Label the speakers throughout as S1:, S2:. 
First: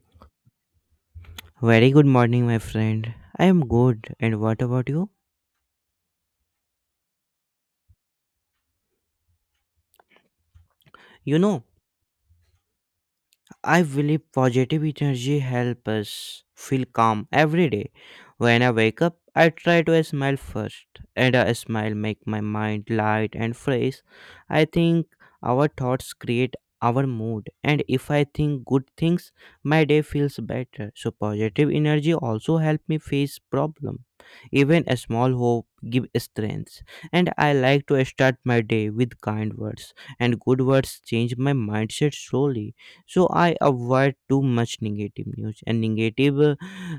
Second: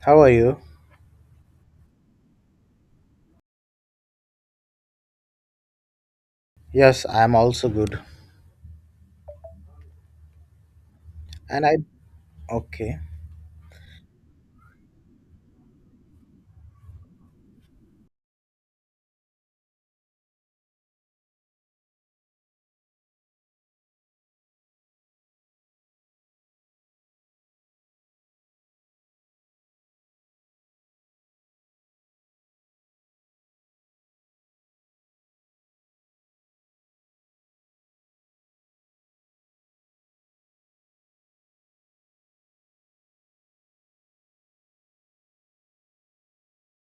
S1: How are you?
S2: Very good morning, my friend. I am good. And what about you?
S1: Yes, I'm also good.
S2: You know,
S1: And I okay.
S2: I believe positive energy helps us feel calm every day. When I wake up, I try to smile first, and a smile make my mind light and fresh. I think our thoughts create our mood, and if I think good things, my day feels better. So positive energy also help me face problem. Even a small hope give strength, and I like to start my day with kind words, and good words change my mindset slowly. So I avoid too much negative news and negative uh,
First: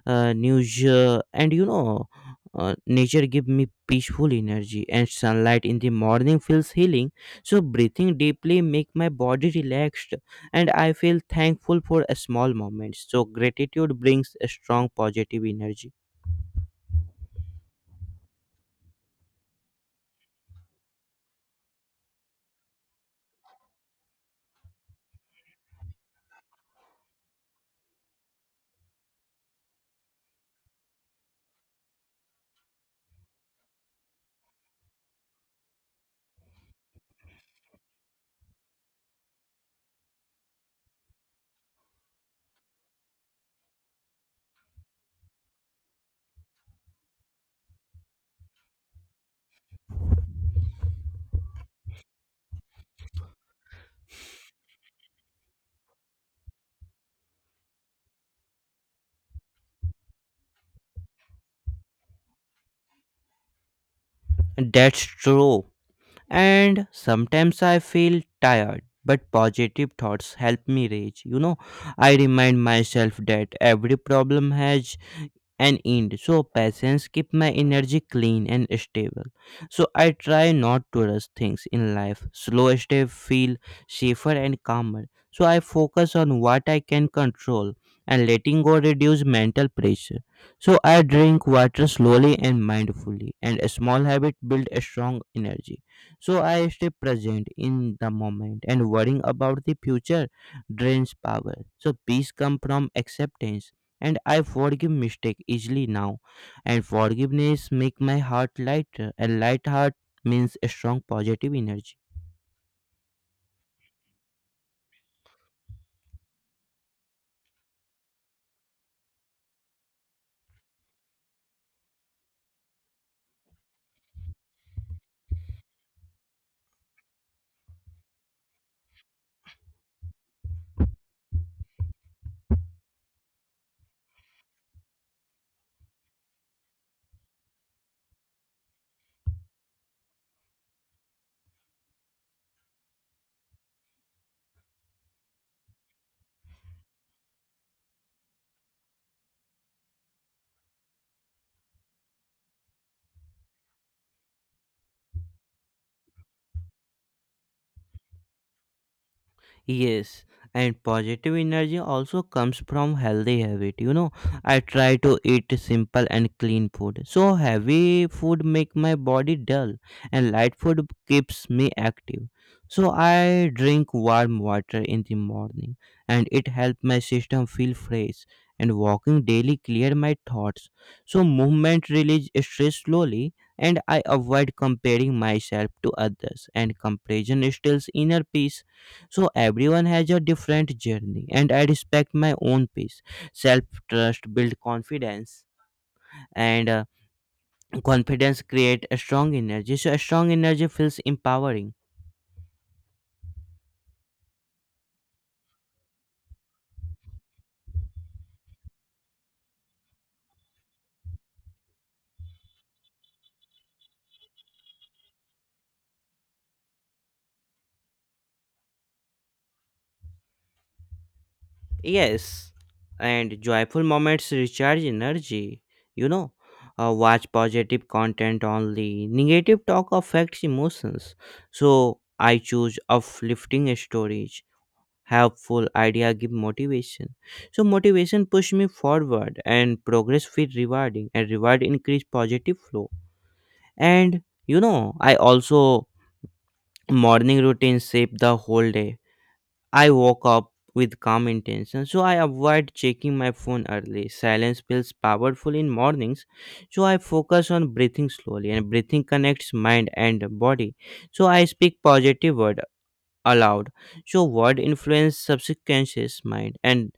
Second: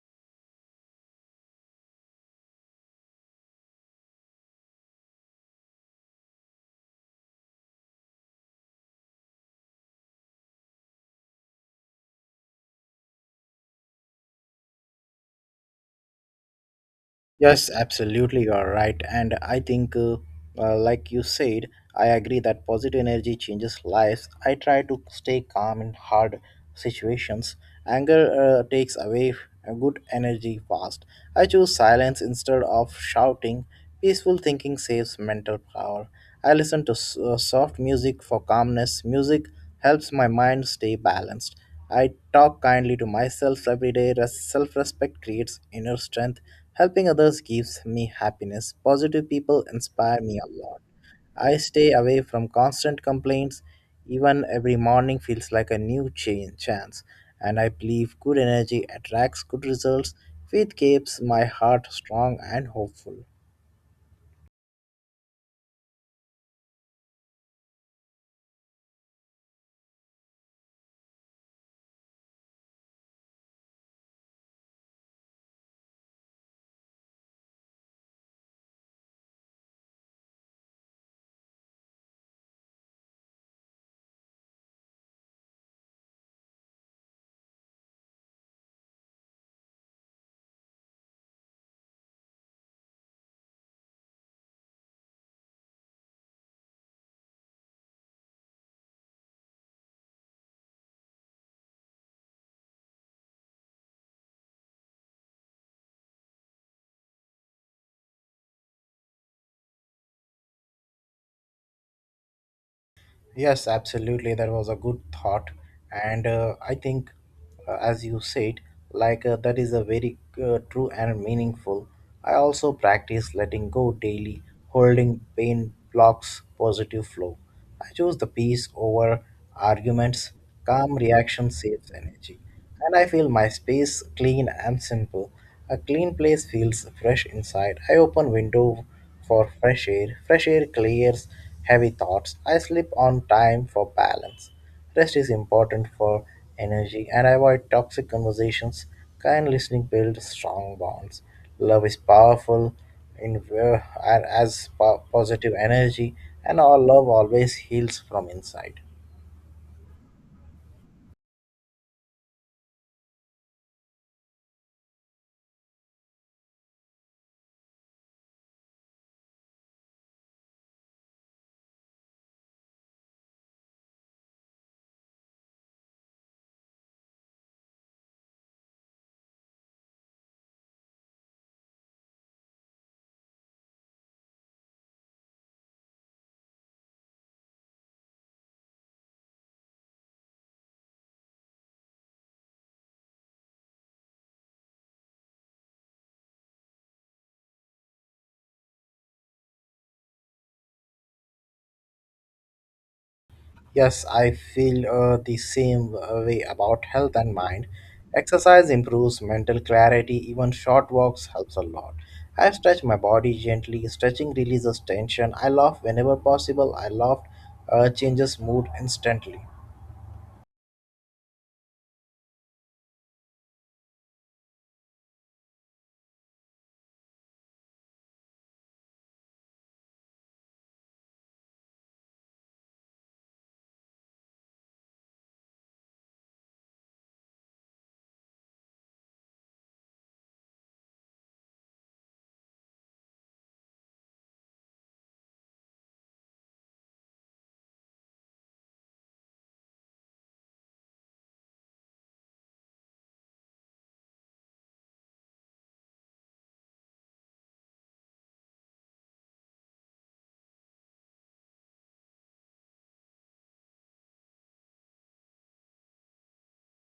S2: uh, news. And nature give me peaceful energy, and sunlight in the morning feels healing. So breathing deeply make my body relaxed, and I feel thankful for a small moments. So gratitude brings a strong positive energy.
S1: Yes, absolutely, you are right. And I think, like you said, I agree that positive energy changes lives. I try to stay calm in hard situations. Anger takes away a good energy fast. I choose silence instead of shouting. Peaceful thinking saves mental power. I listen to soft music for calmness. Music helps my mind stay balanced. I talk kindly to myself every day. Self respect creates inner strength. Helping others gives me happiness. Positive people inspire me a lot. I stay away from constant complaints. Even every morning feels like a new chance. And I believe good energy attracts good results. Faith keeps my heart strong and hopeful.
S2: That's true. And sometimes I feel tired, but positive thoughts help me rage. I remind myself that every problem has and end. So patience keep my energy clean and stable. So I try not to rush things in life. Slow step feel safer and calmer. So I focus on what I can control, and letting go reduce mental pressure. So I drink water slowly and mindfully, and a small habit build a strong energy. So I stay present in the moment, and worrying about the future drains power. So peace come from acceptance, and I forgive mistake easily now. And forgiveness make my heart lighter, and light heart means a strong positive energy.
S1: Yes, absolutely. That was a good thought. And I think, as you said, that is a very true and meaningful. I also practice letting go daily, holding pain blocks positive flow. I choose the peace over arguments. Calm reaction saves energy. And I feel my space clean and simple. A clean place feels fresh inside. I open window for fresh air. Fresh air clears heavy thoughts. I sleep on time for balance. Rest is important for energy, and I avoid toxic conversations. Kind listening builds strong bonds. Love is powerful in and as positive energy, and our love always heals from inside.
S2: Yes, and positive energy also comes from healthy habit. I try to eat simple and clean food. So heavy food make my body dull, and light food keeps me active. So I drink warm water in the morning, and it helps my system feel fresh, and walking daily clear my thoughts. So movement release stress slowly, and I avoid comparing myself to others, and comparison steals inner peace. So everyone has a different journey, and I respect my own pace. Self trust build confidence, and confidence create a strong energy. So a strong energy feels empowering.
S1: Yes, I feel the same way about health and mind. Exercise improves mental clarity, even short walks helps a lot. I stretch my body gently, stretching releases tension. I laugh whenever possible. I laugh changes mood instantly.
S2: Yes, and joyful moments recharge energy. You know, Watch positive content only. Negative talk affects emotions. So I choose uplifting stories. Helpful idea give motivation. So motivation push me forward, and progress feel rewarding, and reward increase positive flow. And you know i also morning routine shape the whole day. I woke up with calm intention. So I avoid checking my phone early. Silence feels powerful in mornings. So I focus on breathing slowly, and breathing connects mind and body. So I speak positive word aloud. So word influence subconscious mind, and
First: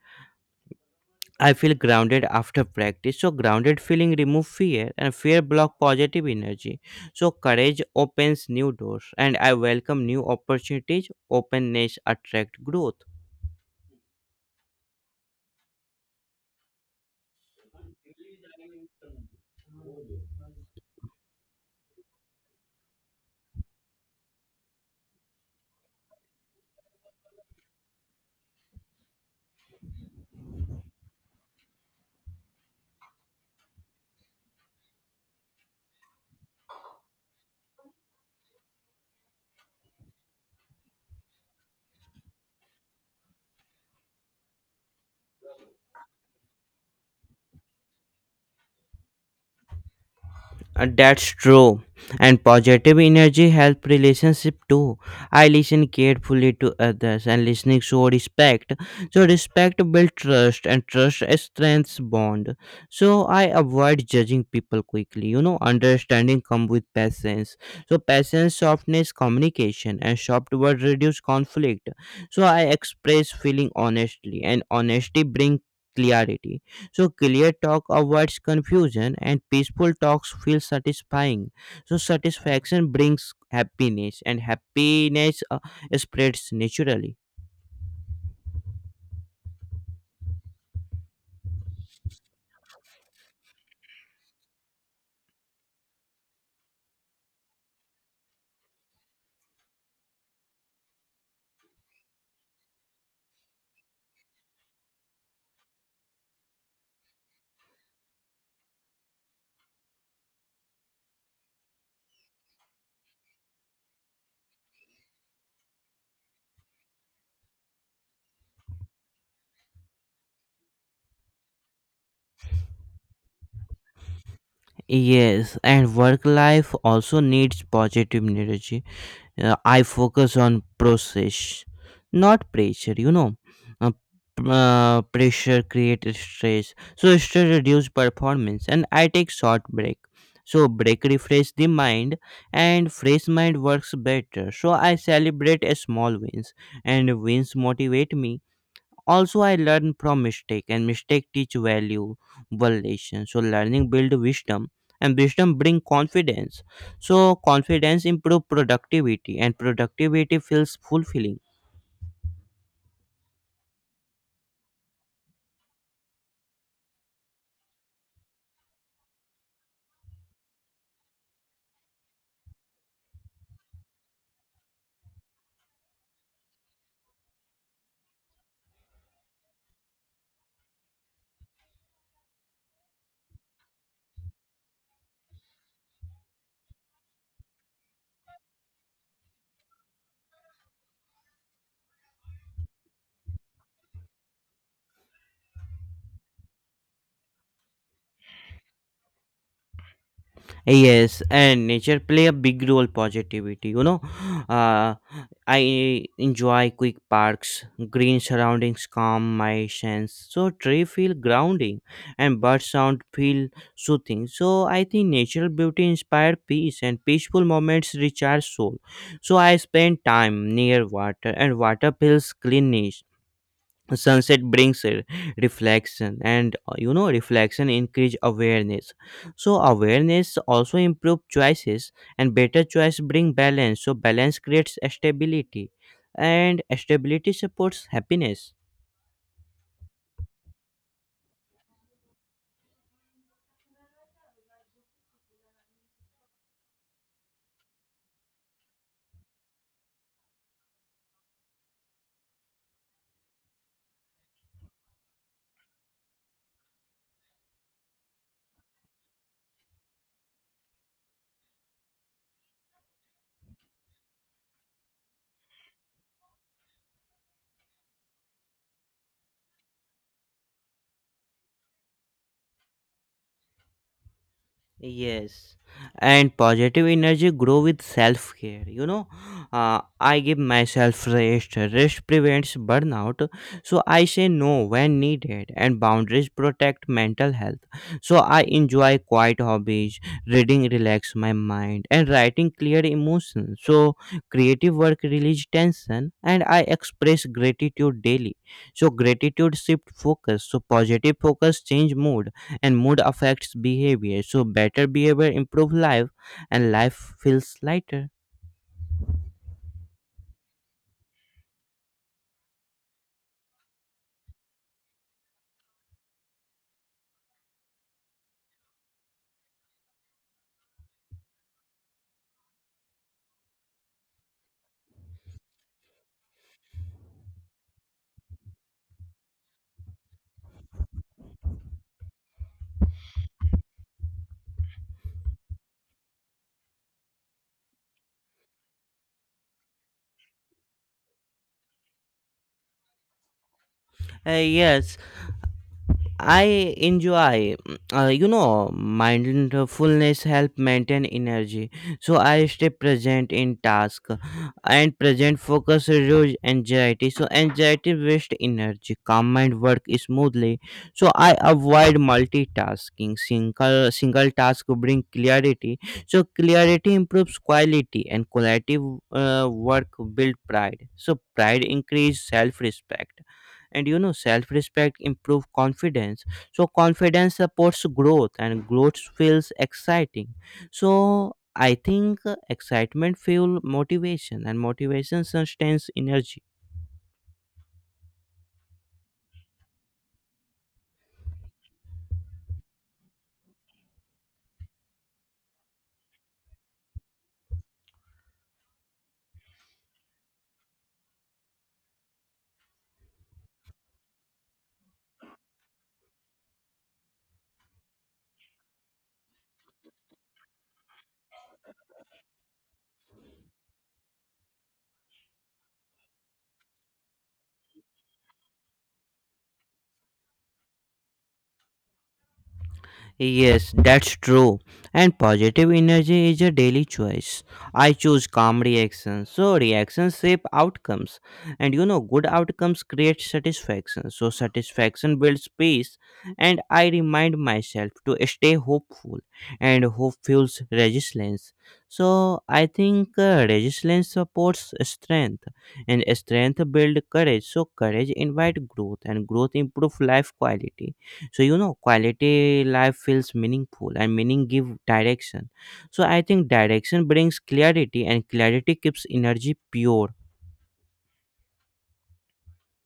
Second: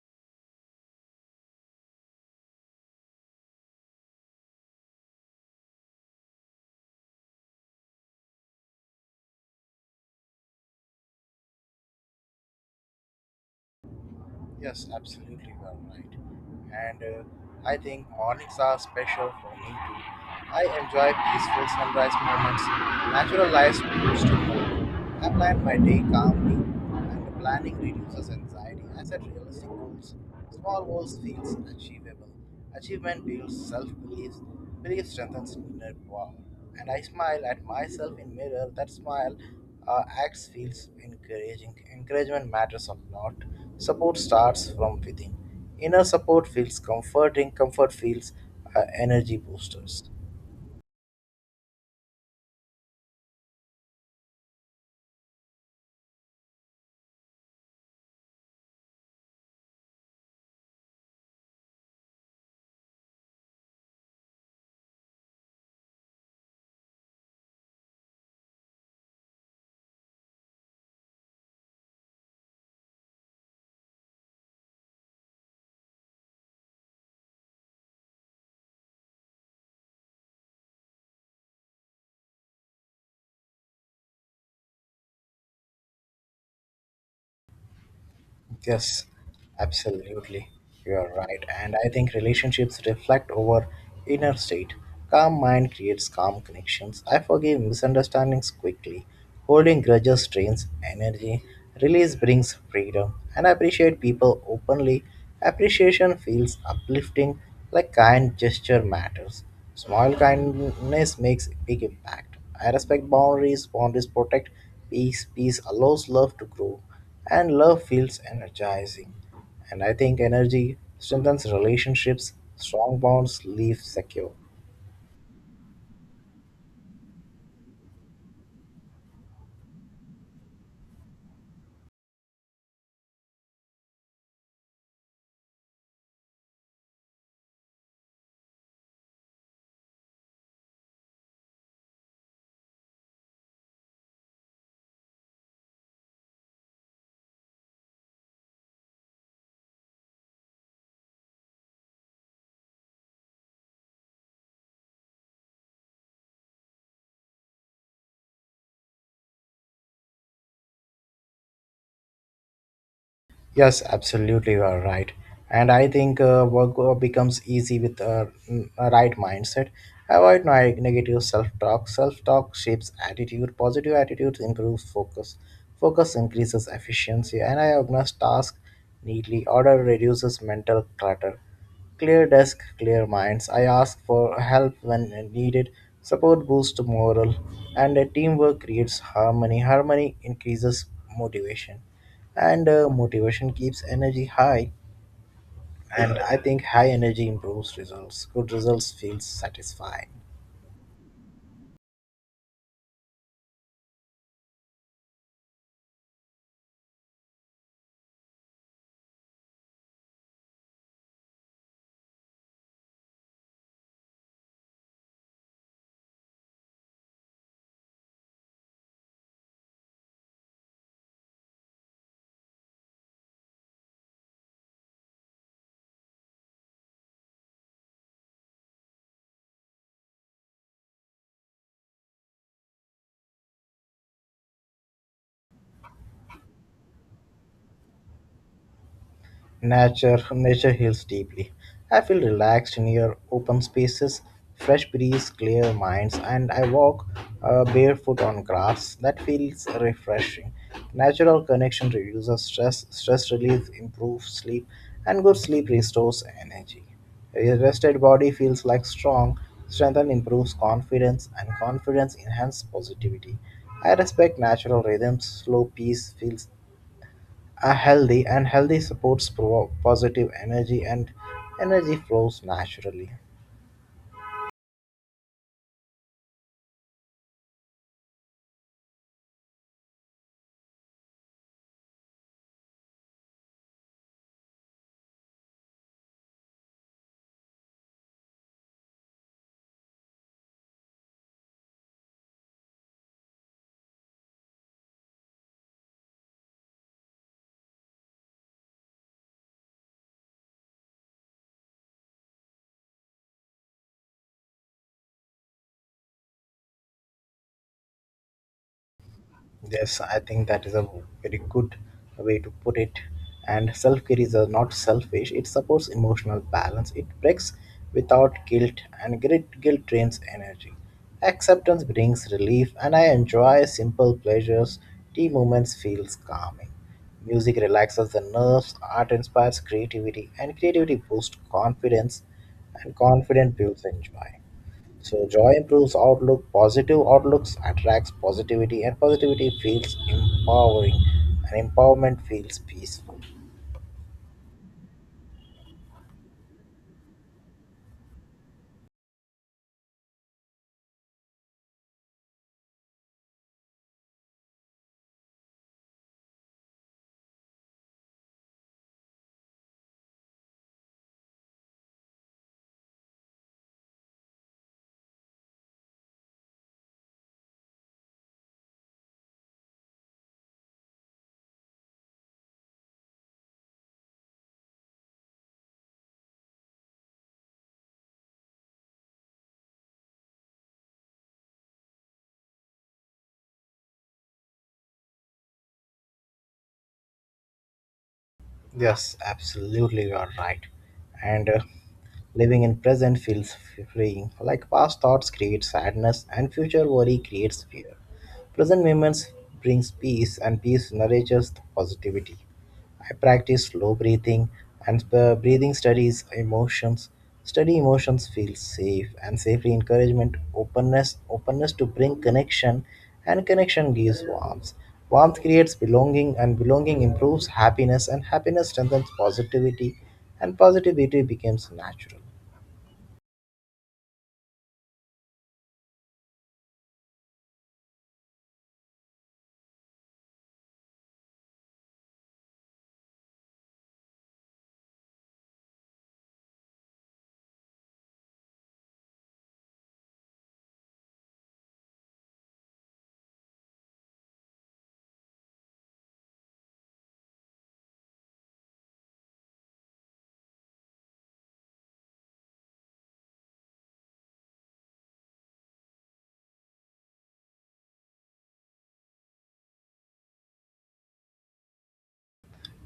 S2: I feel grounded after practice. So grounded feeling remove fear, and fear block positive energy. So courage opens new doors, and I welcome new opportunities. Openness attract growth.
S1: Yes, absolutely, you are right. And I think mornings are special for me too. I enjoy peaceful sunrise moments, natural lights boost to mood. I plan my day calmly, and planning reduces anxiety. I set realistic goals. Small goals feels achievable. Achievement builds self-belief. Belief strengthens inner power. And I smile at myself in mirror. That smile acts feels encouraging. Encouragement matters a lot. Support starts from within. Inner support feels comforting. Comfort feels energy boosters.
S2: That's true. And positive energy help relationship too. I listen carefully to others, and listening show respect. So respect build trust, and trust strengthens bond. So I avoid judging people quickly. Understanding come with patience. So patience softness communication, and soft word reduce conflict. So I express feeling honestly, and honesty bring clarity. So clear talk avoids confusion, and peaceful talks feel satisfying. So satisfaction brings happiness, and happiness spreads naturally.
S1: Yes, absolutely. You are right. And I think relationships reflect our inner state. Calm mind creates calm connections. I forgive misunderstandings quickly. Holding grudges drains energy. Release brings freedom. And I appreciate people openly. Appreciation feels uplifting, like kind gesture matters. Small kindness makes big impact. I respect boundaries. Boundaries protect peace. Peace allows love to grow, and love feels energizing. And I think energy strengthens relationships, strong bonds leave secure.
S2: Yes, and work life also needs positive energy. I focus on process, not pressure. Pressure creates stress. So stress reduce performance, and I take short break. So break refresh the mind, and fresh mind works better. So I celebrate a small wins, and wins motivate me. Also I learn from mistake, and mistake teach valuable lesson. So learning build wisdom, and wisdom bring confidence. So confidence improve productivity, and productivity feels fulfilling.
S1: Yes, absolutely, you are right. And I think becomes easy with a right mindset. Avoid negative self-talk. Self-talk shapes attitude. Positive attitudes improves focus. Focus increases efficiency, and I organize tasks neatly. Order reduces mental clutter. Clear desk, clear minds. I ask for help when needed. Support boosts morale, and teamwork creates harmony. Harmony increases motivation, and motivation keeps energy high. And I think high energy improves results. Good results feels satisfying.
S2: Yes, and nature play a big role positivity. Uh, I enjoy quick parks. Green surroundings calm my sense. So tree feel grounding, and bird sound feel soothing. So I think natural beauty inspire peace, and peaceful moments recharge soul. So I spend time near water, and water feels cleanish. Sunset brings a reflection, and reflection increase awareness. So awareness also improve choices, and better choice bring balance. So balance creates stability, and stability supports happiness.
S1: Nature heals deeply. I feel relaxed near open spaces, fresh breeze, clear minds. And I walk barefoot on grass. That feels refreshing. Natural connection reduces stress, stress relief improves sleep, and good sleep restores energy. A rested body feels like strong. Strength and improves confidence, and confidence enhances positivity. I respect natural rhythms. Slow peace feels a healthy, and healthy supports positive energy, and energy flows naturally.
S2: Yes, and positive energy grow with self care. I give myself rest. Rest prevents burnout, so I say no when needed, and boundaries protect mental health. So I enjoy quiet hobbies. Reading relax my mind, and writing clear emotions. So creative work release tension, and I express gratitude daily. So gratitude shift focus. So positive focus change mood, and mood affects behavior. So better behavior improve life, and life feels lighter.
S1: Yes, I think that is a very good way to put it. And self care is not selfish, it supports emotional balance, it breaks without guilt, and great guilt drains energy. Acceptance brings relief, and I enjoy simple pleasures. Tea moments feels calming. Music relaxes the nerves, art inspires creativity, and creativity boosts confidence, and confidence builds and joy. So joy improves outlook, positive outlooks attracts positivity, and positivity feels empowering, and empowerment feels peaceful.
S2: Yes, I enjoy mindfulness help maintain energy. So I stay present in task, and present focus reduce anxiety. So anxiety waste energy. Calm mind work smoothly. So I avoid multitasking. Single task bring clarity. So clarity improves quality, and quality work build pride. So pride increase self respect. And self-respect improve confidence. So confidence supports growth, and growth feels exciting. So I think excitement fuel motivation, and motivation sustains energy.
S1: Yes, absolutely, you are right. And living in present feels freeing. Like past thoughts create sadness, and future worry creates fear. Present moments brings peace, and peace nourishes the positivity. I practice slow breathing, and breathing studies emotions. Study emotions feel safe, and safely encouragement openness, openness to bring connection, and connection gives warmth. Warmth creates belonging, and belonging improves happiness, and happiness strengthens positivity, and positivity becomes natural.
S2: Yes, that's true. And positive energy is a daily choice. I choose calm reactions. So reactions shape outcomes. And good outcomes create satisfaction. So satisfaction builds peace. And I remind myself to stay hopeful. And hope fuels resilience. So I think resilience supports strength. And strength builds courage. So courage invites growth. And growth improves life quality. So quality life feels meaningful, and meaning give direction. So I think direction brings clarity, and clarity keeps energy pure.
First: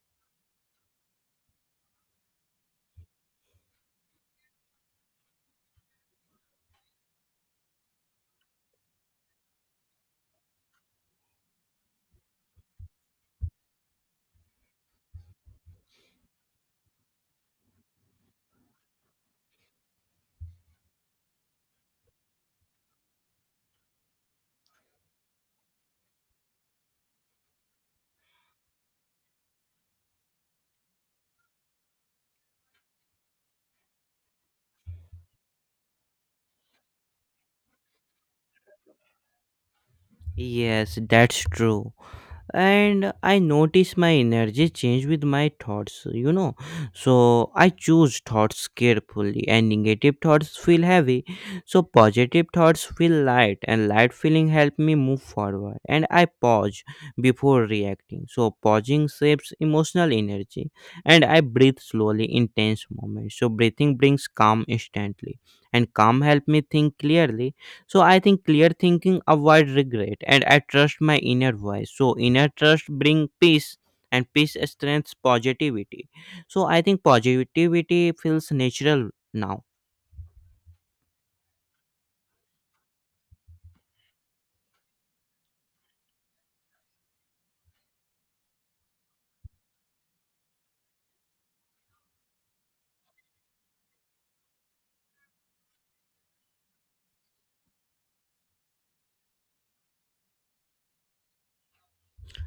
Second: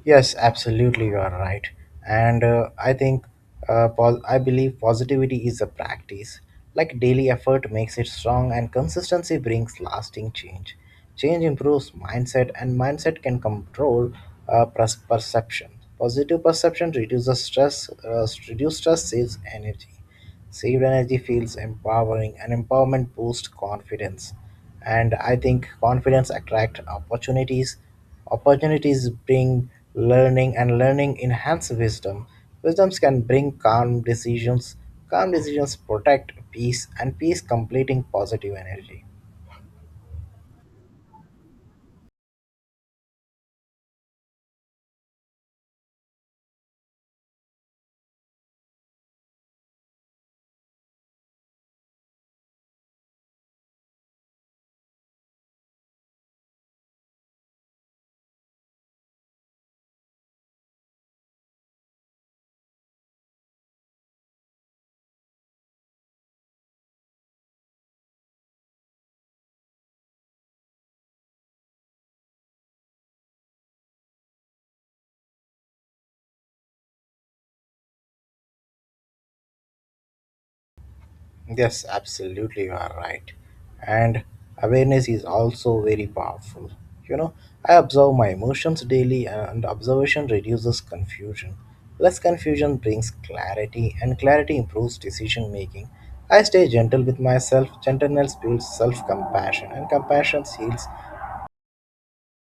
S1: Yes, absolutely, you are right. And I think, I believe positivity is a practice. Like daily effort makes it strong, and consistency brings lasting change. Change improves mindset, and mindset can control perception. Positive perception reduces stress, reduce stress saves energy. Saved energy feels empowering, and empowerment boosts confidence. And I think confidence attracts opportunities. Opportunities bring learning, and learning enhance wisdom. Wisdoms can bring calm decisions. Calm decisions protect peace, and peace completing positive energy.
S2: Yes, that's true. And I notice my energy change with my thoughts. So I choose thoughts carefully, and negative thoughts feel heavy. So positive thoughts feel light, and light feeling help me move forward, and I pause before reacting. So pausing shapes emotional energy, and I breathe slowly in tense moments. So breathing brings calm instantly, and calm help me think clearly. So I think clear thinking avoid regret, and I trust my inner voice. So inner trust bring peace, and peace strengths positivity. So I think positivity feels natural now.
S1: Yes, absolutely, you are right. And awareness is also very powerful. You know, I observe my emotions daily, and observation reduces confusion. Less confusion brings clarity, and clarity improves decision making. I stay gentle with myself. Gentleness builds self compassion, and compassion heals.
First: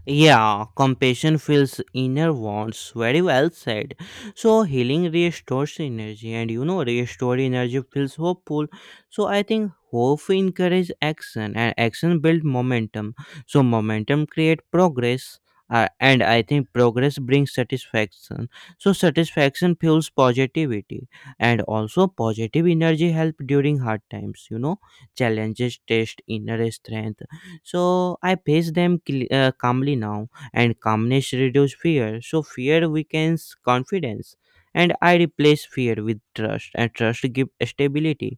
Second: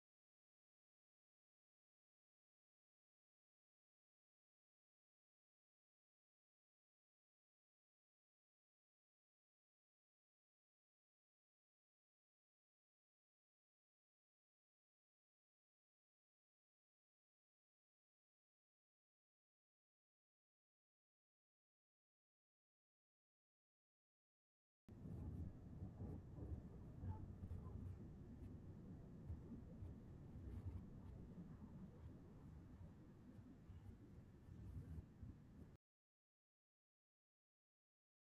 S2: Yeah, compassion fills inner wounds. Very well said. So healing restores energy, and restored energy feels hopeful. So I think hope encourages action, and action builds momentum. So momentum creates progress. And I think progress brings satisfaction. So satisfaction fuels positivity, and also positive energy help during hard times. Challenges test inner strength. So I face them calmly now, and calmness reduces fear. So fear weakens confidence, and I replace fear with trust, and trust gives stability.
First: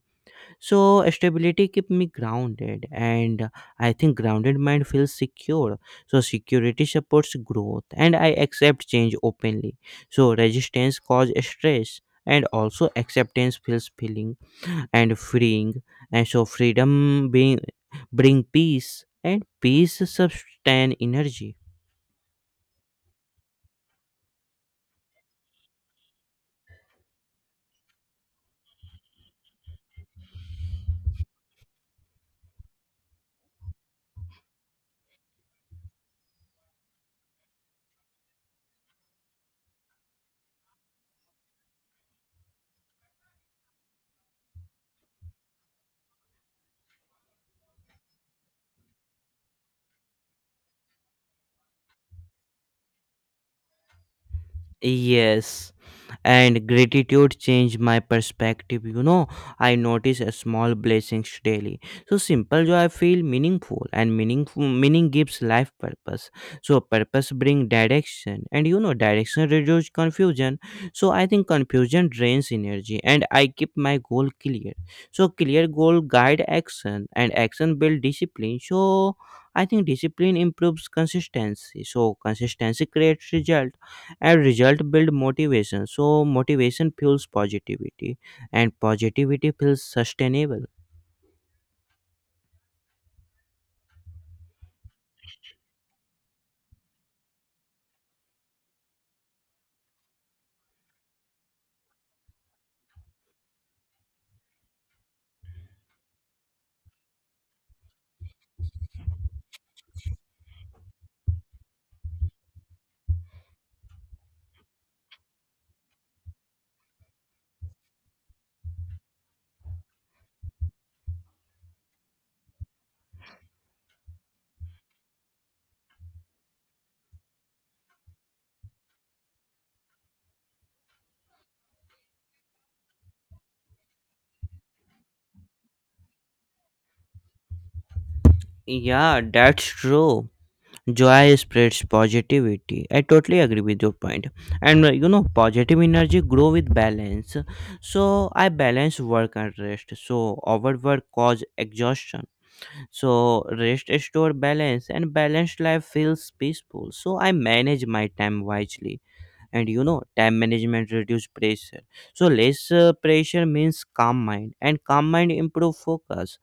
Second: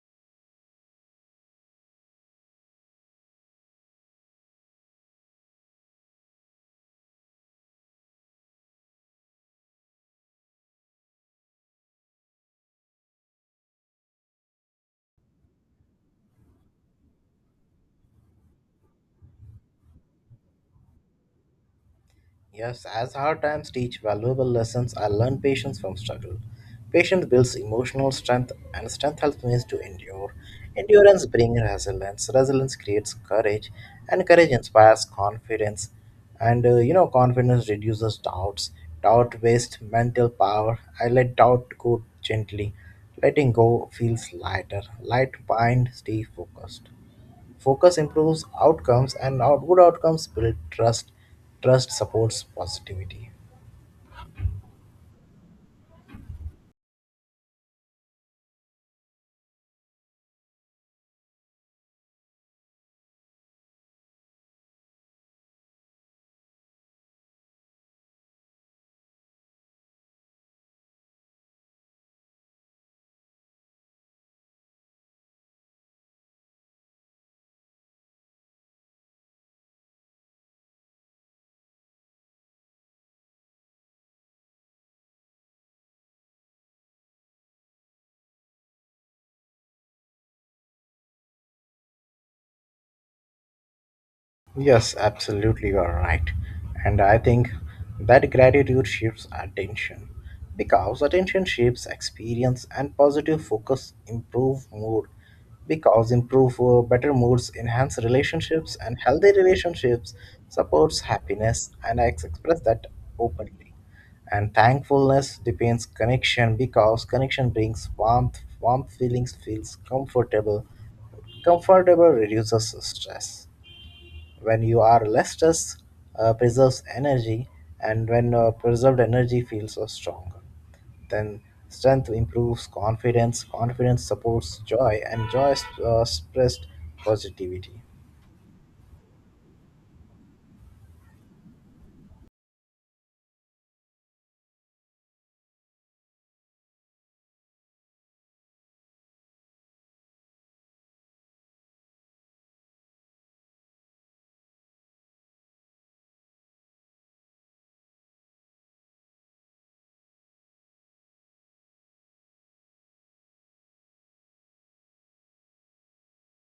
S2: So stability keep me grounded, and I think grounded mind feels secure. So security supports growth, and I accept change openly. So resistance causes stress, and also acceptance feels feeling and freeing. And so freedom being bring peace, and peace sustain energy.
S1: Yes, as hard times teach valuable lessons, I learned patience from struggle. Patience builds emotional strength, and strength helps me to endure. Endurance brings resilience. Resilience creates courage, and courage inspires confidence. And you know, confidence reduces doubts. Doubt wastes mental power. I let doubt go gently. Letting go feels lighter. Light mind, stay focused. Focus improves outcomes, and good outcomes build trust. Trust supports positivity.
S2: Yes, and gratitude changed my perspective. I notice a small blessings daily. So simple joy I feel meaningful, and meaning gives life purpose. So purpose bring direction. And direction reduce confusion. So I think confusion drains energy, and I keep my goal clear. So clear goal guide action, and action build discipline. So I think discipline improves consistency. So consistency creates result, and result build motivation. So motivation fuels positivity, and positivity feels sustainable.
S1: Yes, absolutely, you are right. And I think that gratitude shapes attention, because attention shapes experience, and positive focus improve mood, because improve better moods enhance relationships, and healthy relationships supports happiness. And I express that openly, and thankfulness depends connection, because connection brings warmth. Warm feelings feels comfortable, comfortable reduces stress. When you are less stressed, preserves energy, and when preserved energy feels strong, then strength improves confidence. Confidence supports joy, and joy spreads positivity.
S2: Yeah, that's true. Joy spreads positivity. I totally agree with your point. And positive energy grow with balance. So I balance work and rest. So overwork cause exhaustion. So rest restore balance, and balanced life feels peaceful. So I manage my time wisely. And time management reduce pressure. So less pressure means calm mind, and calm mind improve focus.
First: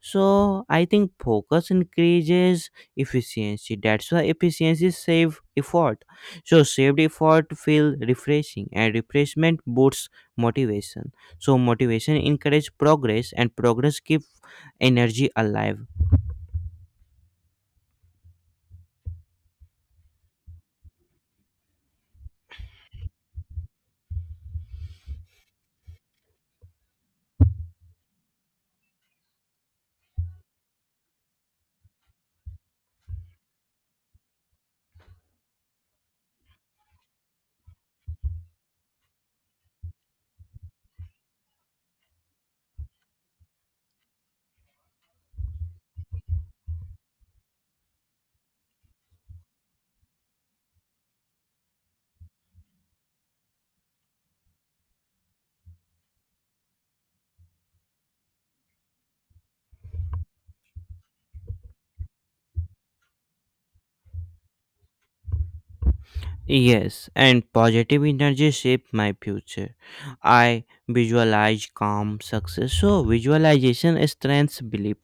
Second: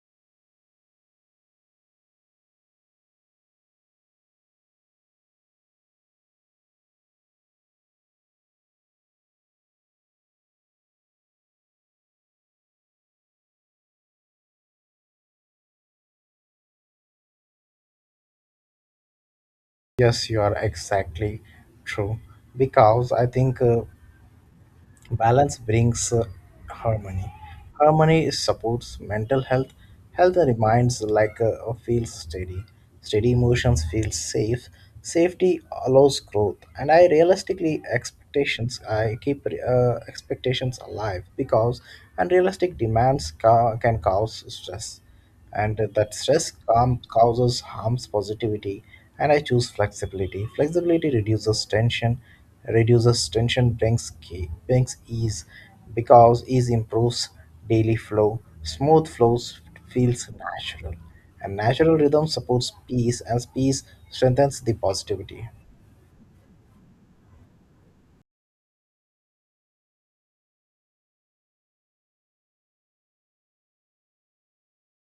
S2: So I think focus increases efficiency. That's why efficiency save effort. So saved effort feel refreshing, and refreshment boosts motivation. So motivation encourage progress, and progress keep energy alive.
S1: Yes, you are exactly true. Because I think balance brings harmony. Harmony supports mental health. Health reminds like a feels steady. Steady emotions feel safe. Safety allows growth, and I realistically expectations. I keep expectations alive, because unrealistic demands can cause stress, and that stress calm causes harms positivity. And I choose flexibility. Flexibility reduces tension, reduces tension brings ease, because ease improves daily flow. Smooth flows feels natural, and natural rhythm supports peace, and peace strengthens the positivity.
S2: Yes, and positive energy shaped my future. I visualize calm success. So visualization strengthens belief,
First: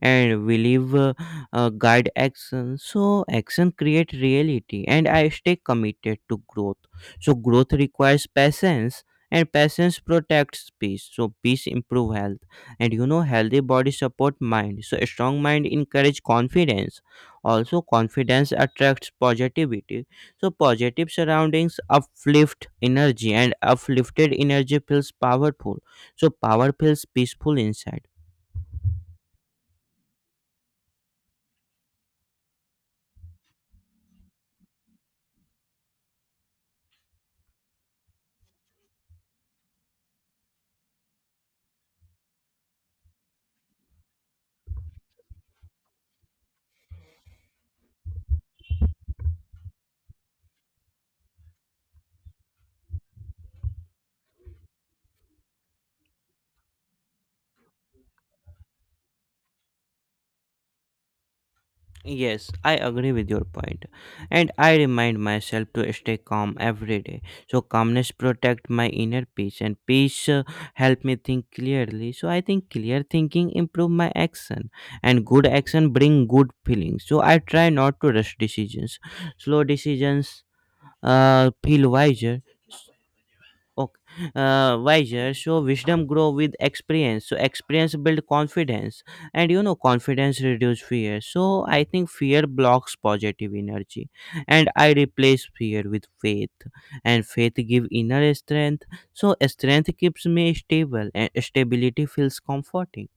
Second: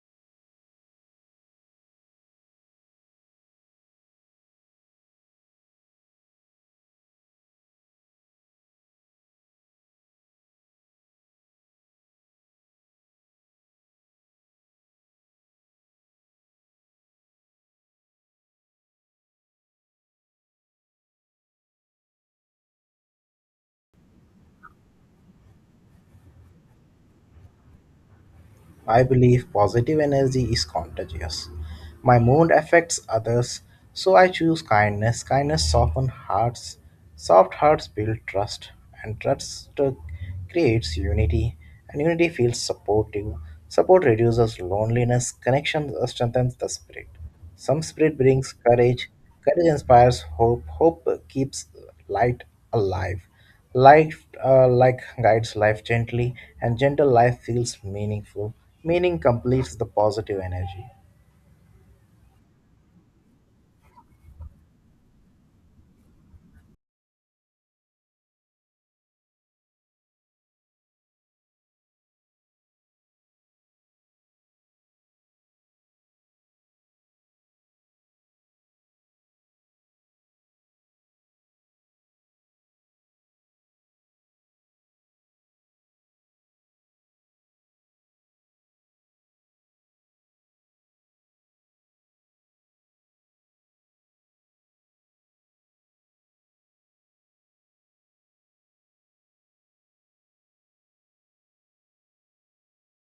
S2: and belief guide action. So action create reality, and I stay committed to growth. So growth requires patience, and patience protects peace. So peace improve health, and healthy body support mind. So a strong mind encourage confidence. Also, confidence attracts positivity. So positive surroundings uplift energy, and uplifted energy feels powerful. So power feels peaceful inside.
S1: I believe positive energy is contagious. My mood affects others, so I choose kindness. Kindness softens hearts. Soft hearts build trust, and trust creates unity, and unity feels supportive. Support reduces loneliness. Connection strengthens the spirit. Some spirit brings courage. Courage inspires hope. Hope keeps light alive. Life guides life gently, and gentle life feels meaningful. Meaning completes the positive energy.
S2: Yes, I agree with your point. And I remind myself to stay calm every day. So calmness protect my inner peace, and peace help me think clearly. So I think clear thinking improve my action, and good action bring good feelings. So I try not to rush decisions. Slow decisions feel wiser. Okay. Wiser, so wisdom grow with experience, so experience build confidence, and confidence reduce fear. So I think fear blocks positive energy, and I replace fear with faith, and faith give inner strength. So strength keeps me stable, and stability feels comforting.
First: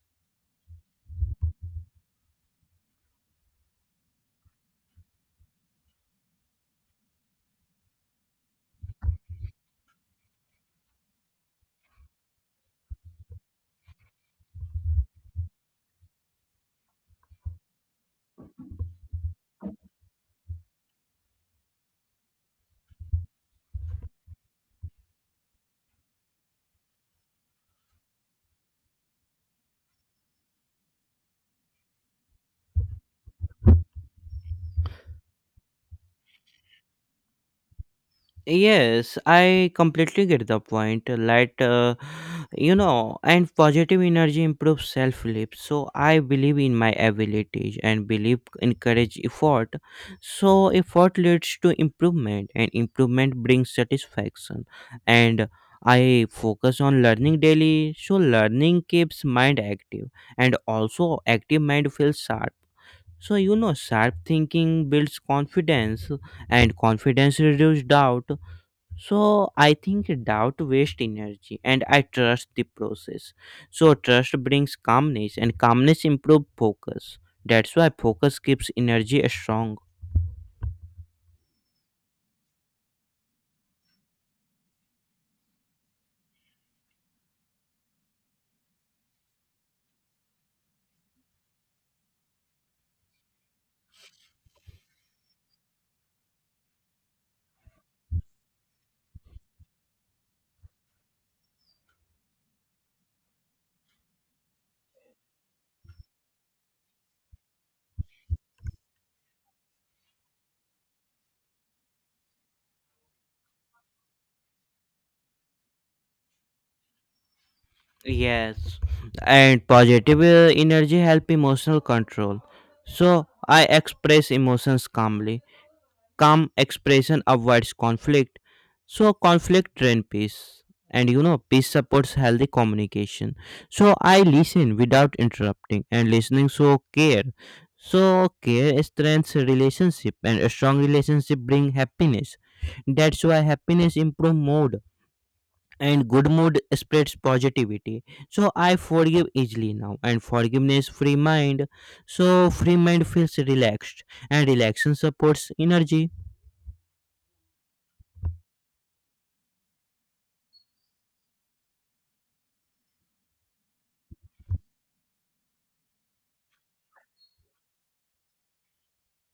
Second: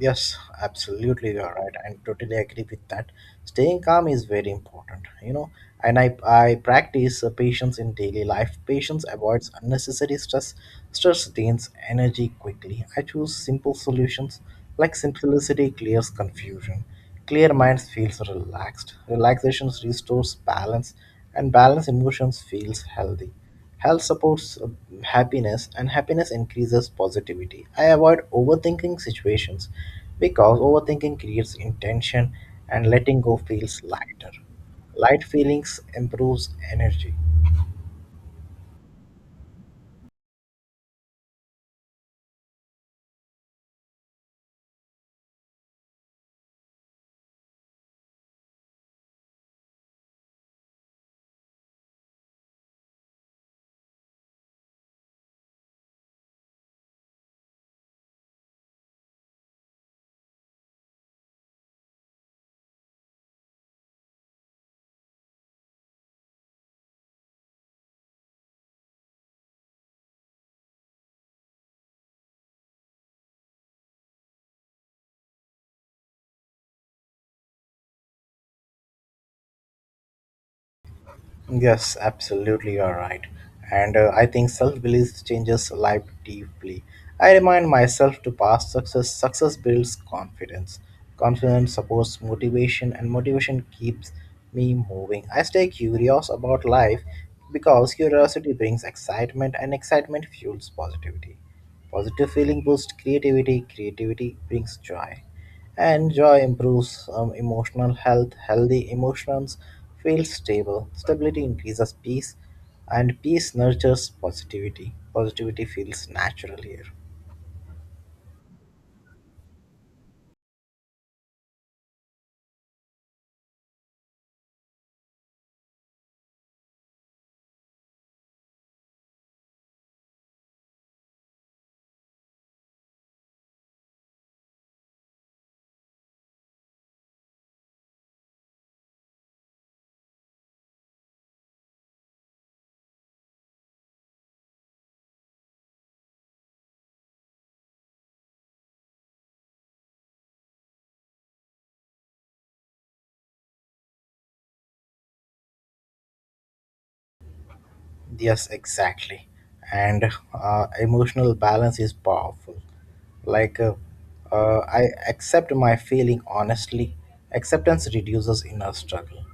S1: Yes, absolutely, you're right. I totally agree with that. Staying calm is very important, you know. And I practice patience in daily life. Patience avoids unnecessary stress. Stress drains energy quickly. I choose simple solutions, like simplicity clears confusion. Clear minds feels relaxed. Relaxation restores balance, and balanced emotions feels healthy. Health supports happiness, and happiness increases positivity. I avoid overthinking situations, because overthinking creates intention, and letting go feels lighter. Light feelings improves energy.
S2: Yes, I completely get the point. Like, and positive energy improves self belief. So I believe in my abilities, and belief encourage effort. So effort leads to improvement, and improvement brings satisfaction. And I focus on learning daily. So learning keeps mind active, and also, active mind feels sharp. So, sharp thinking builds confidence, and confidence reduces doubt. So I think doubt wastes energy, and I trust the process. So trust brings calmness, and calmness improves focus. That's why focus keeps energy strong.
S1: Yes, absolutely, you're right. And I think self-belief changes life deeply. I remind myself to past success. Success builds confidence. Confidence supports motivation, and motivation keeps me moving. I stay curious about life, because curiosity brings excitement, and excitement fuels positivity. Positive feeling boosts creativity, creativity brings joy, and joy improves emotional health. Healthy emotions feel stable, stability increases peace, and peace nurtures positivity. Positivity feels natural here.
S2: Yes. And positive energy help emotional control. So I express emotions calmly. Calm expression avoids conflict, so conflict drain peace, and peace supports healthy communication. So I listen without interrupting, and listening so care. So care strengthens relationship, and a strong relationship bring happiness. That's why happiness improve mood, and good mood spreads positivity. So I forgive easily now, and forgiveness free mind. So free mind feels relaxed, and relaxation supports energy.
S1: Yes, exactly. And emotional balance is powerful. Like, uh, I accept my feeling honestly. Acceptance reduces inner struggle.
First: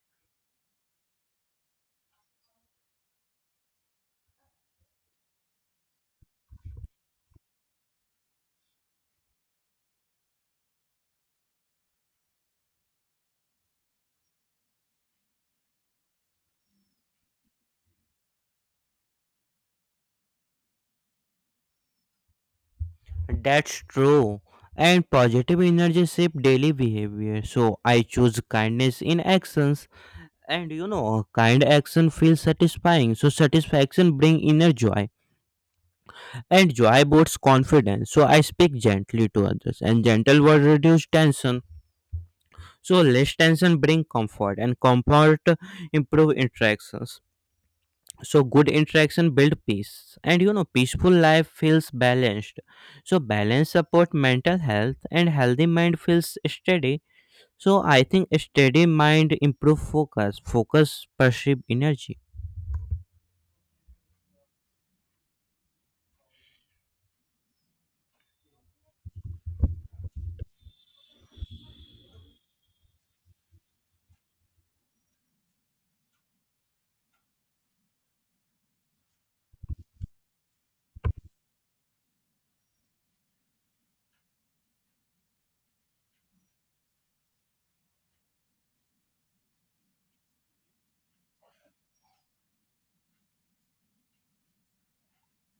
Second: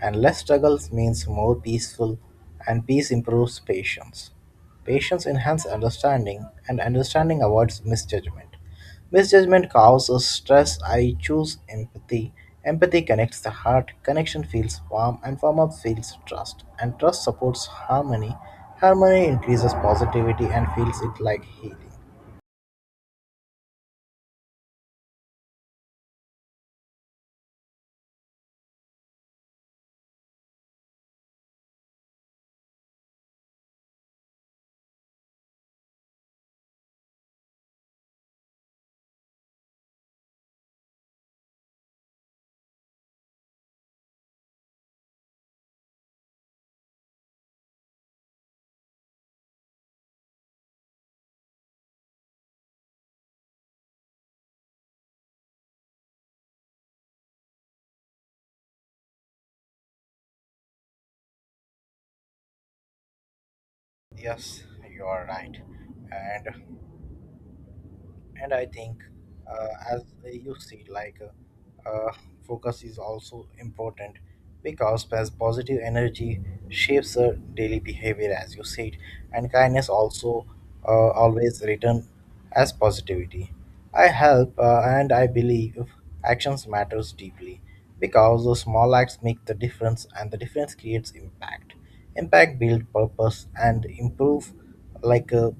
S1: And less struggles means more peaceful, and peace improves patience. Patience enhances understanding, and understanding avoids misjudgment. Misjudgment causes stress. I choose empathy. Empathy connects the heart. Connection feels warm, and warm up feels trust. And trust supports harmony. Harmony increases positivity and feels it like healing.
S2: That's true. And positive energy shape daily behavior. So I choose kindness in actions. And kind action feels satisfying. So satisfaction bring inner joy. And joy boosts confidence. So I speak gently to others. And gentle words reduce tension. So less tension bring comfort. And comfort improve interactions. So good interaction build peace, and peaceful life feels balanced. So balance support mental health, and healthy mind feels steady. So I think steady mind improve focus. Focus perceive energy.
S1: Yes, you are right. And and I think as you see, focus is also important, because as positive energy shapes our daily behavior, as you said. And kindness also always return as positivity. I help and I believe actions matters deeply, because the small acts make the difference, and the difference creates impact. Impact build purpose, like uh,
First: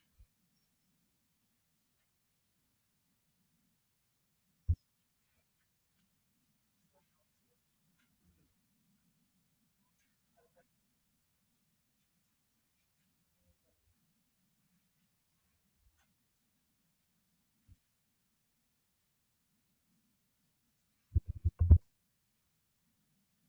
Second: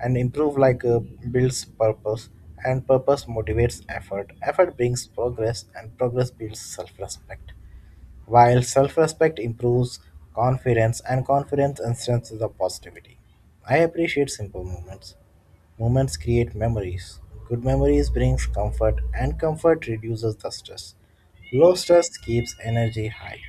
S1: and improve like builds purpose. And purpose motivates effort, effort brings progress, and progress builds self-respect, while self-respect improves confidence, and confidence strengthens the positivity. I appreciate simple moments. Moments create memories. Good memories brings comfort, and comfort reduces the stress. Low stress keeps energy high.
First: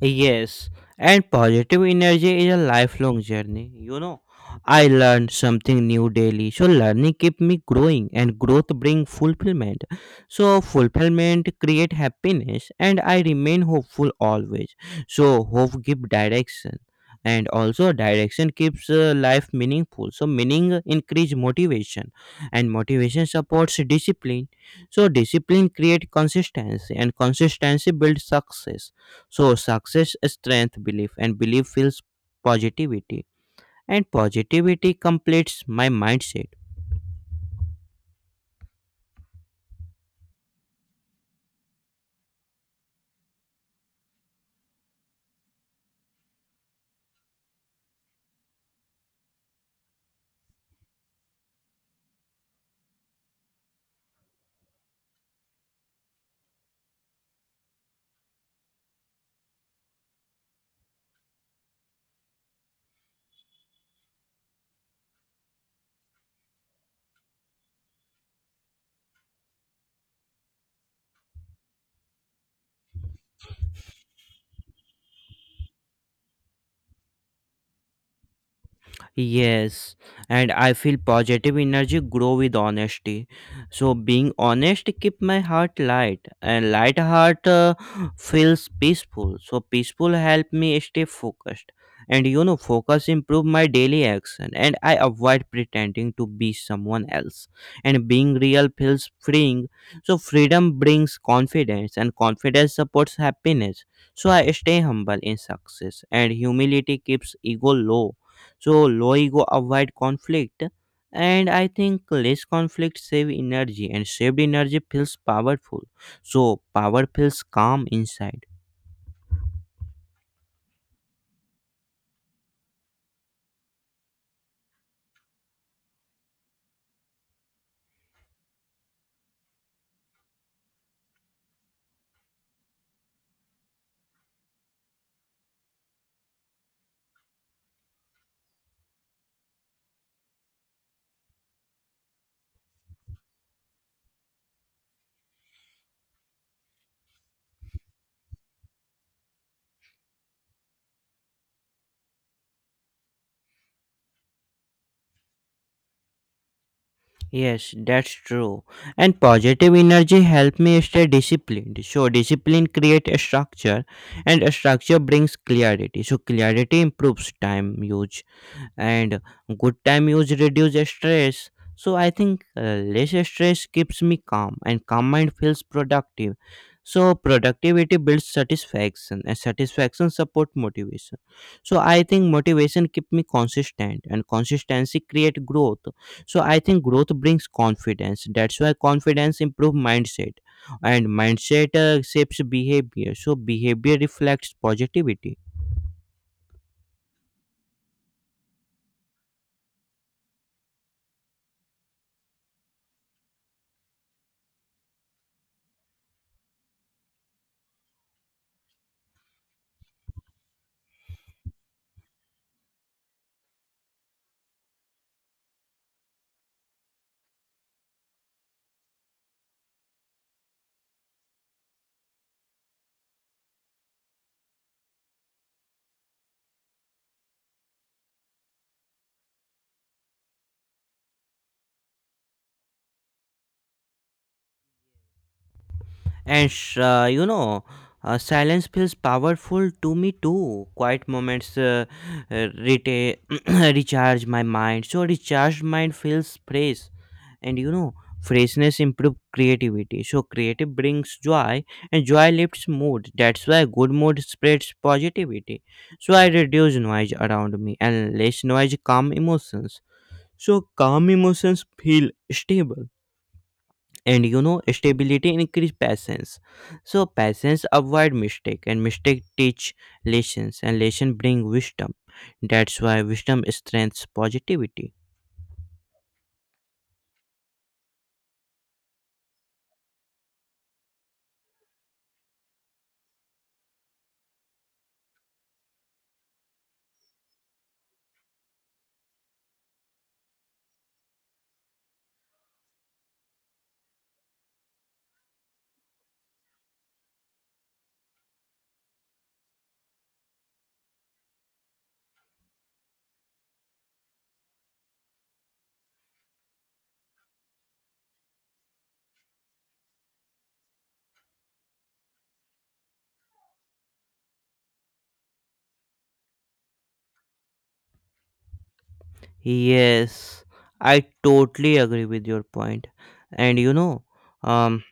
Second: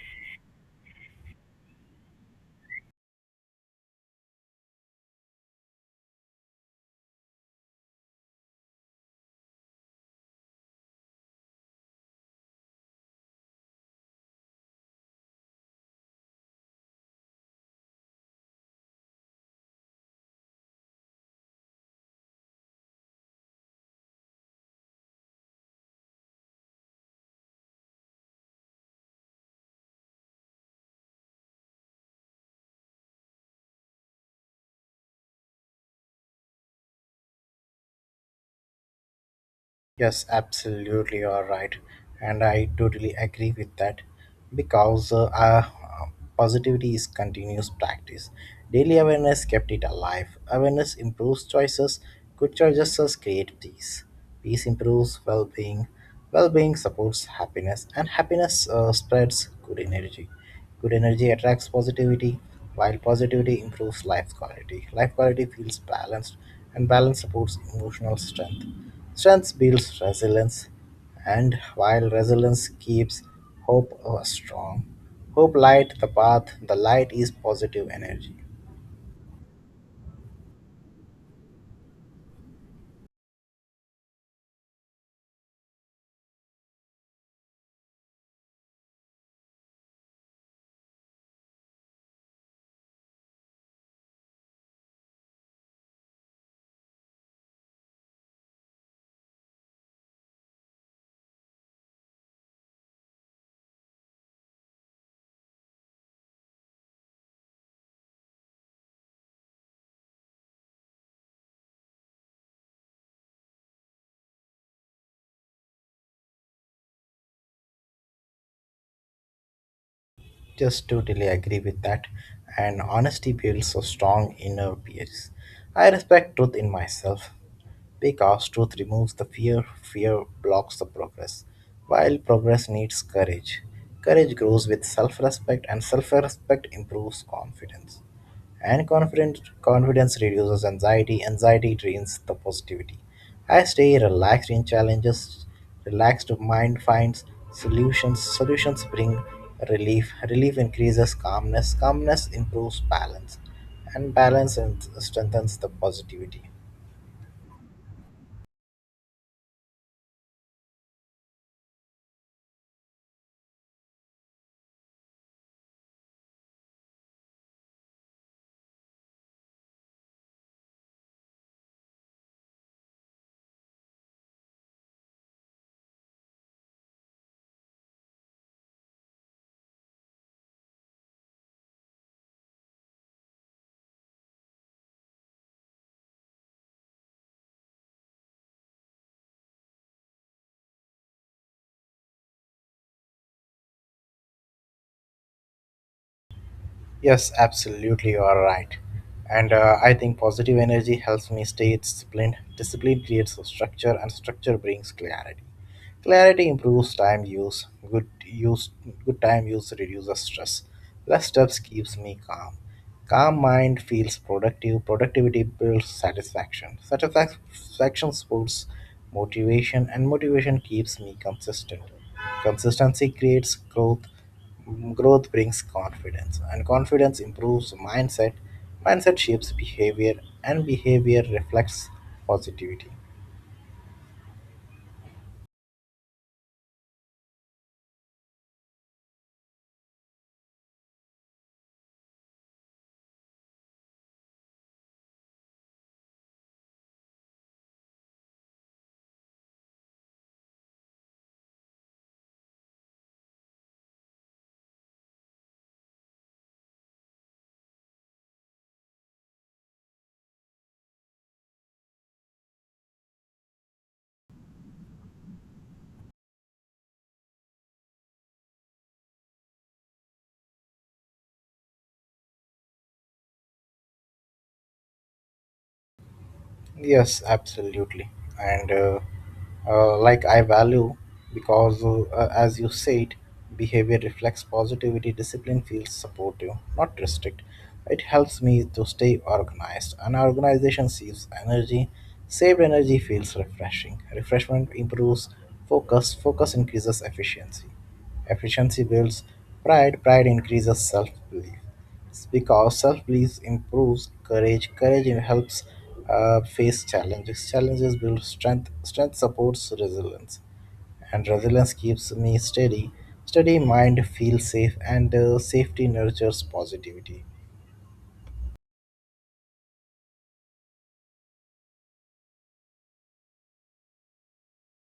S2: Yes, and positive energy is a lifelong journey. I learn something new daily. So learning keep me growing, and growth bring fulfillment. So fulfillment create happiness, and I remain hopeful always. So hope give direction, and also direction keeps life meaningful. So meaning increase motivation, and motivation supports discipline. So discipline create consistency, and consistency builds success. So success strength belief, and belief feels positivity, and positivity completes my mindset.
S1: Yes, absolutely, you are right, and I totally agree with that, because positivity is continuous practice. Daily awareness kept it alive. Awareness improves choices. Good choices create peace. Peace improves well-being. Well-being supports happiness, and happiness spreads good energy. Good energy attracts positivity, while positivity improves life quality. Life quality feels balanced, and balance supports emotional strength. Strength builds resilience, and while resilience keeps hope strong. Hope light the path, the light is positive energy.
S2: Yes, and I feel positive energy grow with honesty. So being honest keep my heart light, and light heart feels peaceful. So peaceful help me stay focused, and focus improve my daily action, and I avoid pretending to be someone else. And being real feels freeing. So freedom brings confidence, and confidence supports happiness. So I stay humble in success, and humility keeps ego low. So loigo avoid conflict, and I think less conflict save energy, and saved energy feels powerful. So power feels calm inside.
S1: Just totally agree with that. And honesty builds a strong inner peace. I respect truth in myself because truth removes the fear, fear blocks the progress, while progress needs courage. Courage grows with self respect, and self respect improves confidence. And confidence reduces anxiety, anxiety drains the positivity. I stay relaxed in challenges, relaxed mind finds solutions, solutions bring relief, relief increases calmness, calmness improves balance, and strengthens the positivity.
S2: Yes, that's true. And positive energy help me stay disciplined. So discipline create a structure, and a structure brings clarity. So clarity improves time use, and good time use reduce stress. So I think less stress keeps me calm, and calm mind feels productive. So productivity builds satisfaction, and satisfaction support motivation. So I think motivation keep me consistent, and consistency create growth. So I think growth brings confidence. That's why confidence improve mindset, and mindset shapes behavior. So behavior reflects positivity.
S1: Yes, absolutely, you are right. And I think positive energy helps me stay disciplined. Discipline creates a structure, and structure brings clarity. Clarity improves time use. Good time use reduces stress. Less steps keeps me calm. Calm mind feels productive. Productivity builds satisfaction. Satisfaction supports motivation, and motivation keeps me consistent. Consistency creates growth. Growth brings confidence, and confidence improves mindset. Mindset shapes behavior, and behavior reflects positivity.
S2: And silence feels powerful to me too. Quiet moments uh, reta- recharge my mind. So recharged mind feels fresh, and freshness improve creativity. So creative brings joy, and joy lifts mood. That's why good mood spreads positivity. So I reduce noise around me, and less noise calm emotions. So calm emotions feel stable, and stability increase patience. So patience avoid mistake, and mistake teach lessons, and lesson bring wisdom. That's why wisdom strengthens positivity.
S1: Yes, absolutely. And like I value because, as you said, behavior reflects positivity, discipline feels supportive, not restrict. It helps me to stay organized. An organization saves energy, saved energy feels refreshing. Refreshment improves focus, focus increases efficiency. Efficiency builds pride, pride increases self belief. Because self belief improves courage, courage helps face challenges, challenges build strength, strength supports resilience, and resilience keeps me steady. Steady mind feels safe, and safety nurtures positivity.
S2: Yes, I totally agree with your point. And um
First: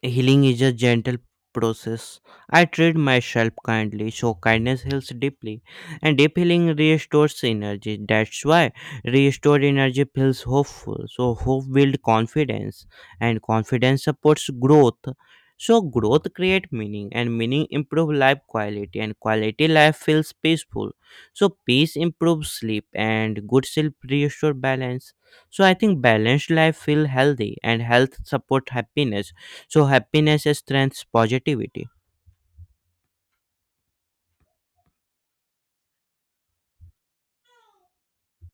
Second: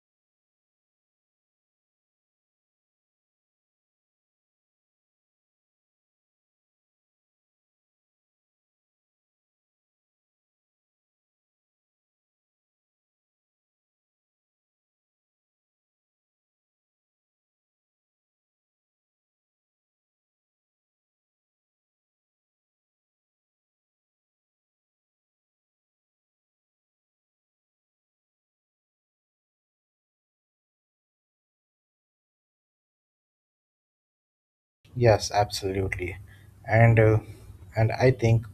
S2: healing is a gentle process. I treat myself kindly, so kindness heals deeply, and deep healing restores energy. That's why restored energy feels hopeful. So hope builds confidence, and confidence supports growth. So growth creates meaning, and meaning improves life quality, and quality life feels peaceful. So peace improves sleep, and good sleep restores balance. So I think balanced life feel healthy, and health supports happiness, so happiness strengthens positivity.
S1: Yes, absolutely, and and I think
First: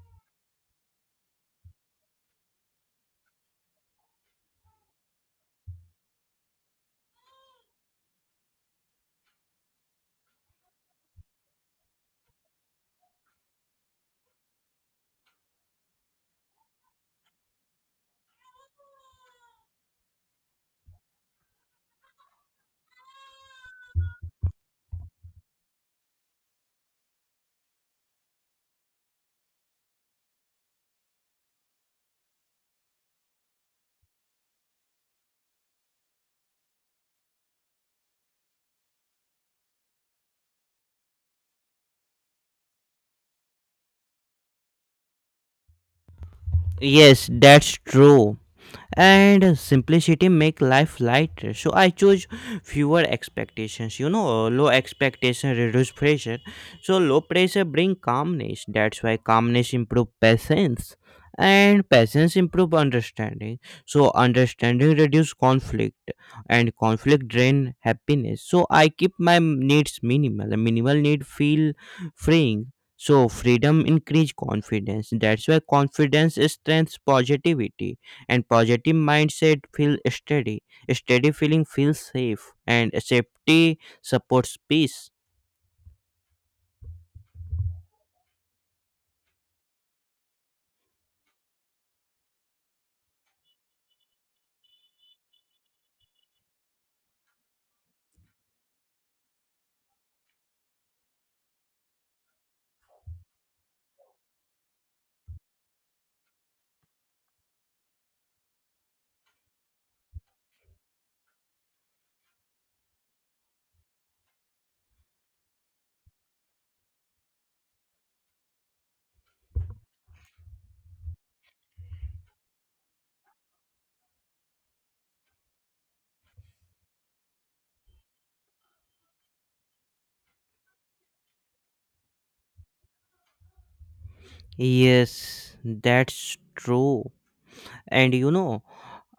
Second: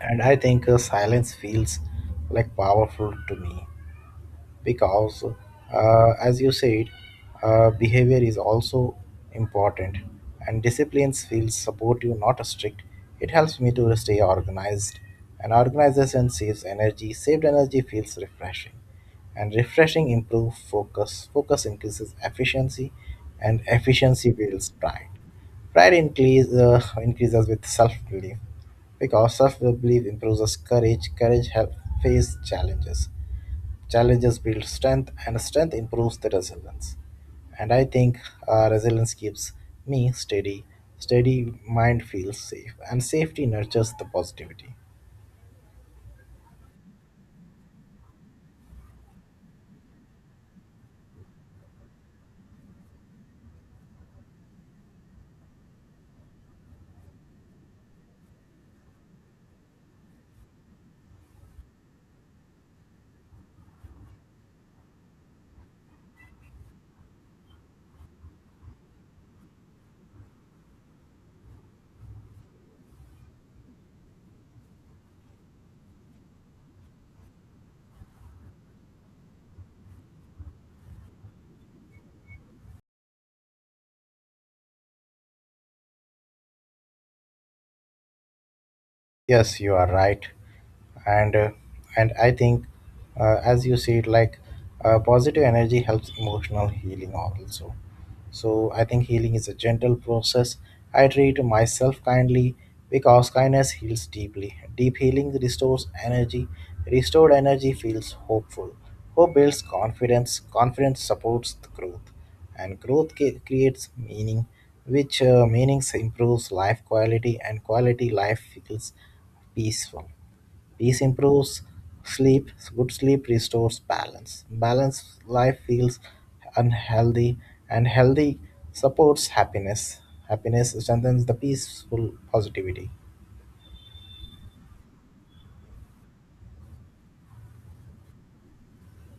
S1: and I think silence feels like powerful to me. Because, as you said, behavior is also important, and disciplines feels supportive, not strict. It helps me to stay organized, and organization saves energy. Saved energy feels refreshing, and refreshing improves focus. Focus increases efficiency, and efficiency builds pride. Pride increases with self belief because self belief improves courage. Courage helps face challenges, challenges build strength, and strength improves the resilience. And I think resilience keeps me steady. Steady mind feels safe, and safety nurtures the positivity.
S2: Yes, that's true. And simplicity make life lighter, so I choose fewer expectations. Low expectation reduce pressure, so low pressure bring calmness. That's why calmness improve patience, and patience improve understanding. So understanding reduce conflict, and conflict drain happiness. So I keep my needs minimal. Minimal need feel freeing, so freedom increase confidence. That's why confidence strengthens positivity, and positive mindset feel steady. Steady feeling feels safe, and safety supports peace.
S1: Yes, you are right, and and I think, as you said, like positive energy helps emotional healing also. So I think healing is a gentle process. I treat myself kindly because kindness heals deeply. Deep healing restores energy. Restored energy feels hopeful. Hope builds confidence, confidence supports the growth, and creates meaning, which meanings improves life quality, and quality life feels peaceful. Peace improves sleep. Good sleep restores balance. Balanced life feels unhealthy, and healthy supports happiness. Happiness strengthens the peaceful positivity.
S2: Yes, that's true. And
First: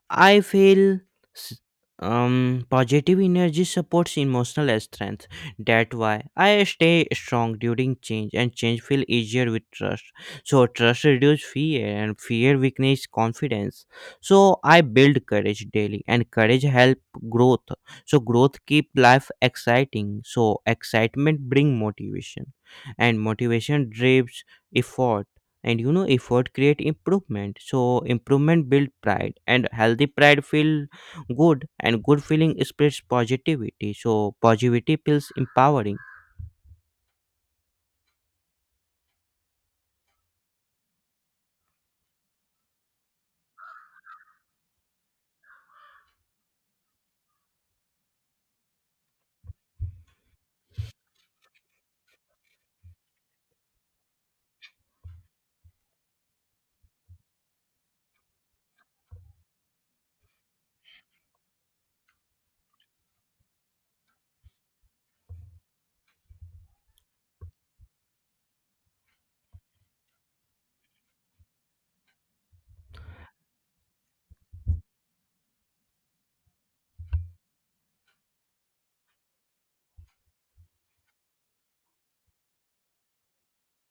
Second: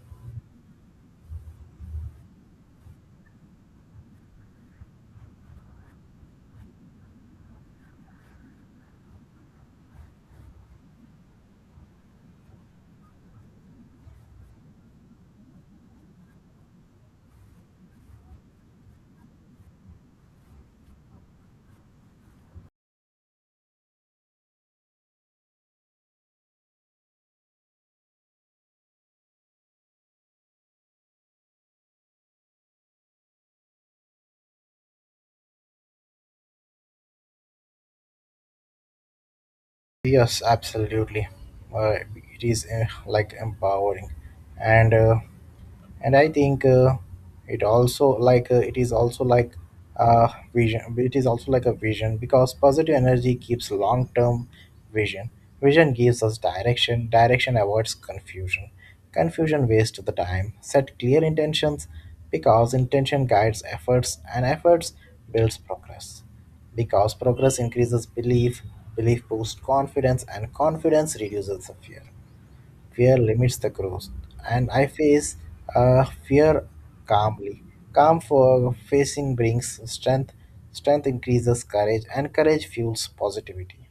S2: I feel s- positive energy supports emotional strength. That's why I stay strong during change, and change feel easier with trust. So trust reduce fear, and fear weakness confidence. So I build courage daily, and courage help growth. So growth keep life exciting. So excitement bring motivation, and motivation drives effort, and effort create improvement. So improvement build pride, and healthy pride feel good, and good feeling spreads positivity. So positivity feels empowering.
S1: Yes, absolutely. Uh, it is like empowering, and and I think it also like it is also like a vision. It is also like a vision because positive energy keeps long term vision. Vision gives us direction. Direction avoids confusion. Confusion wastes the time. Set clear intentions because intention guides efforts, and efforts builds progress. Because progress increases belief, belief boosts confidence, and confidence reduces the fear. Fear limits the growth, and I face fear calmly. Calm for facing brings strength, strength increases courage, and courage fuels positivity.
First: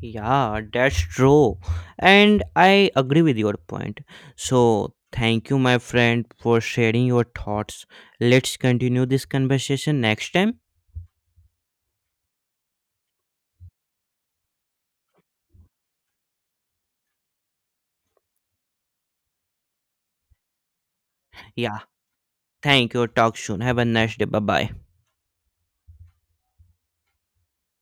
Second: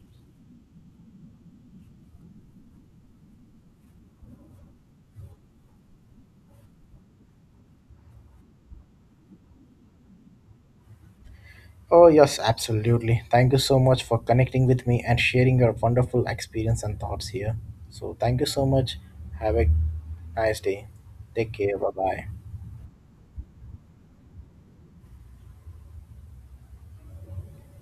S2: Yeah, that's true, and I agree with your point. So thank you, my friend, for sharing your thoughts. Let's continue this conversation next time.
S1: Oh, yes, absolutely. Thank you so much for connecting with me and sharing your wonderful experience and thoughts here. So, thank you so much. Have a nice day. Take care.
S2: Yeah,
S1: Bye bye.
S2: thank you. Talk soon. Have a nice day. Bye bye.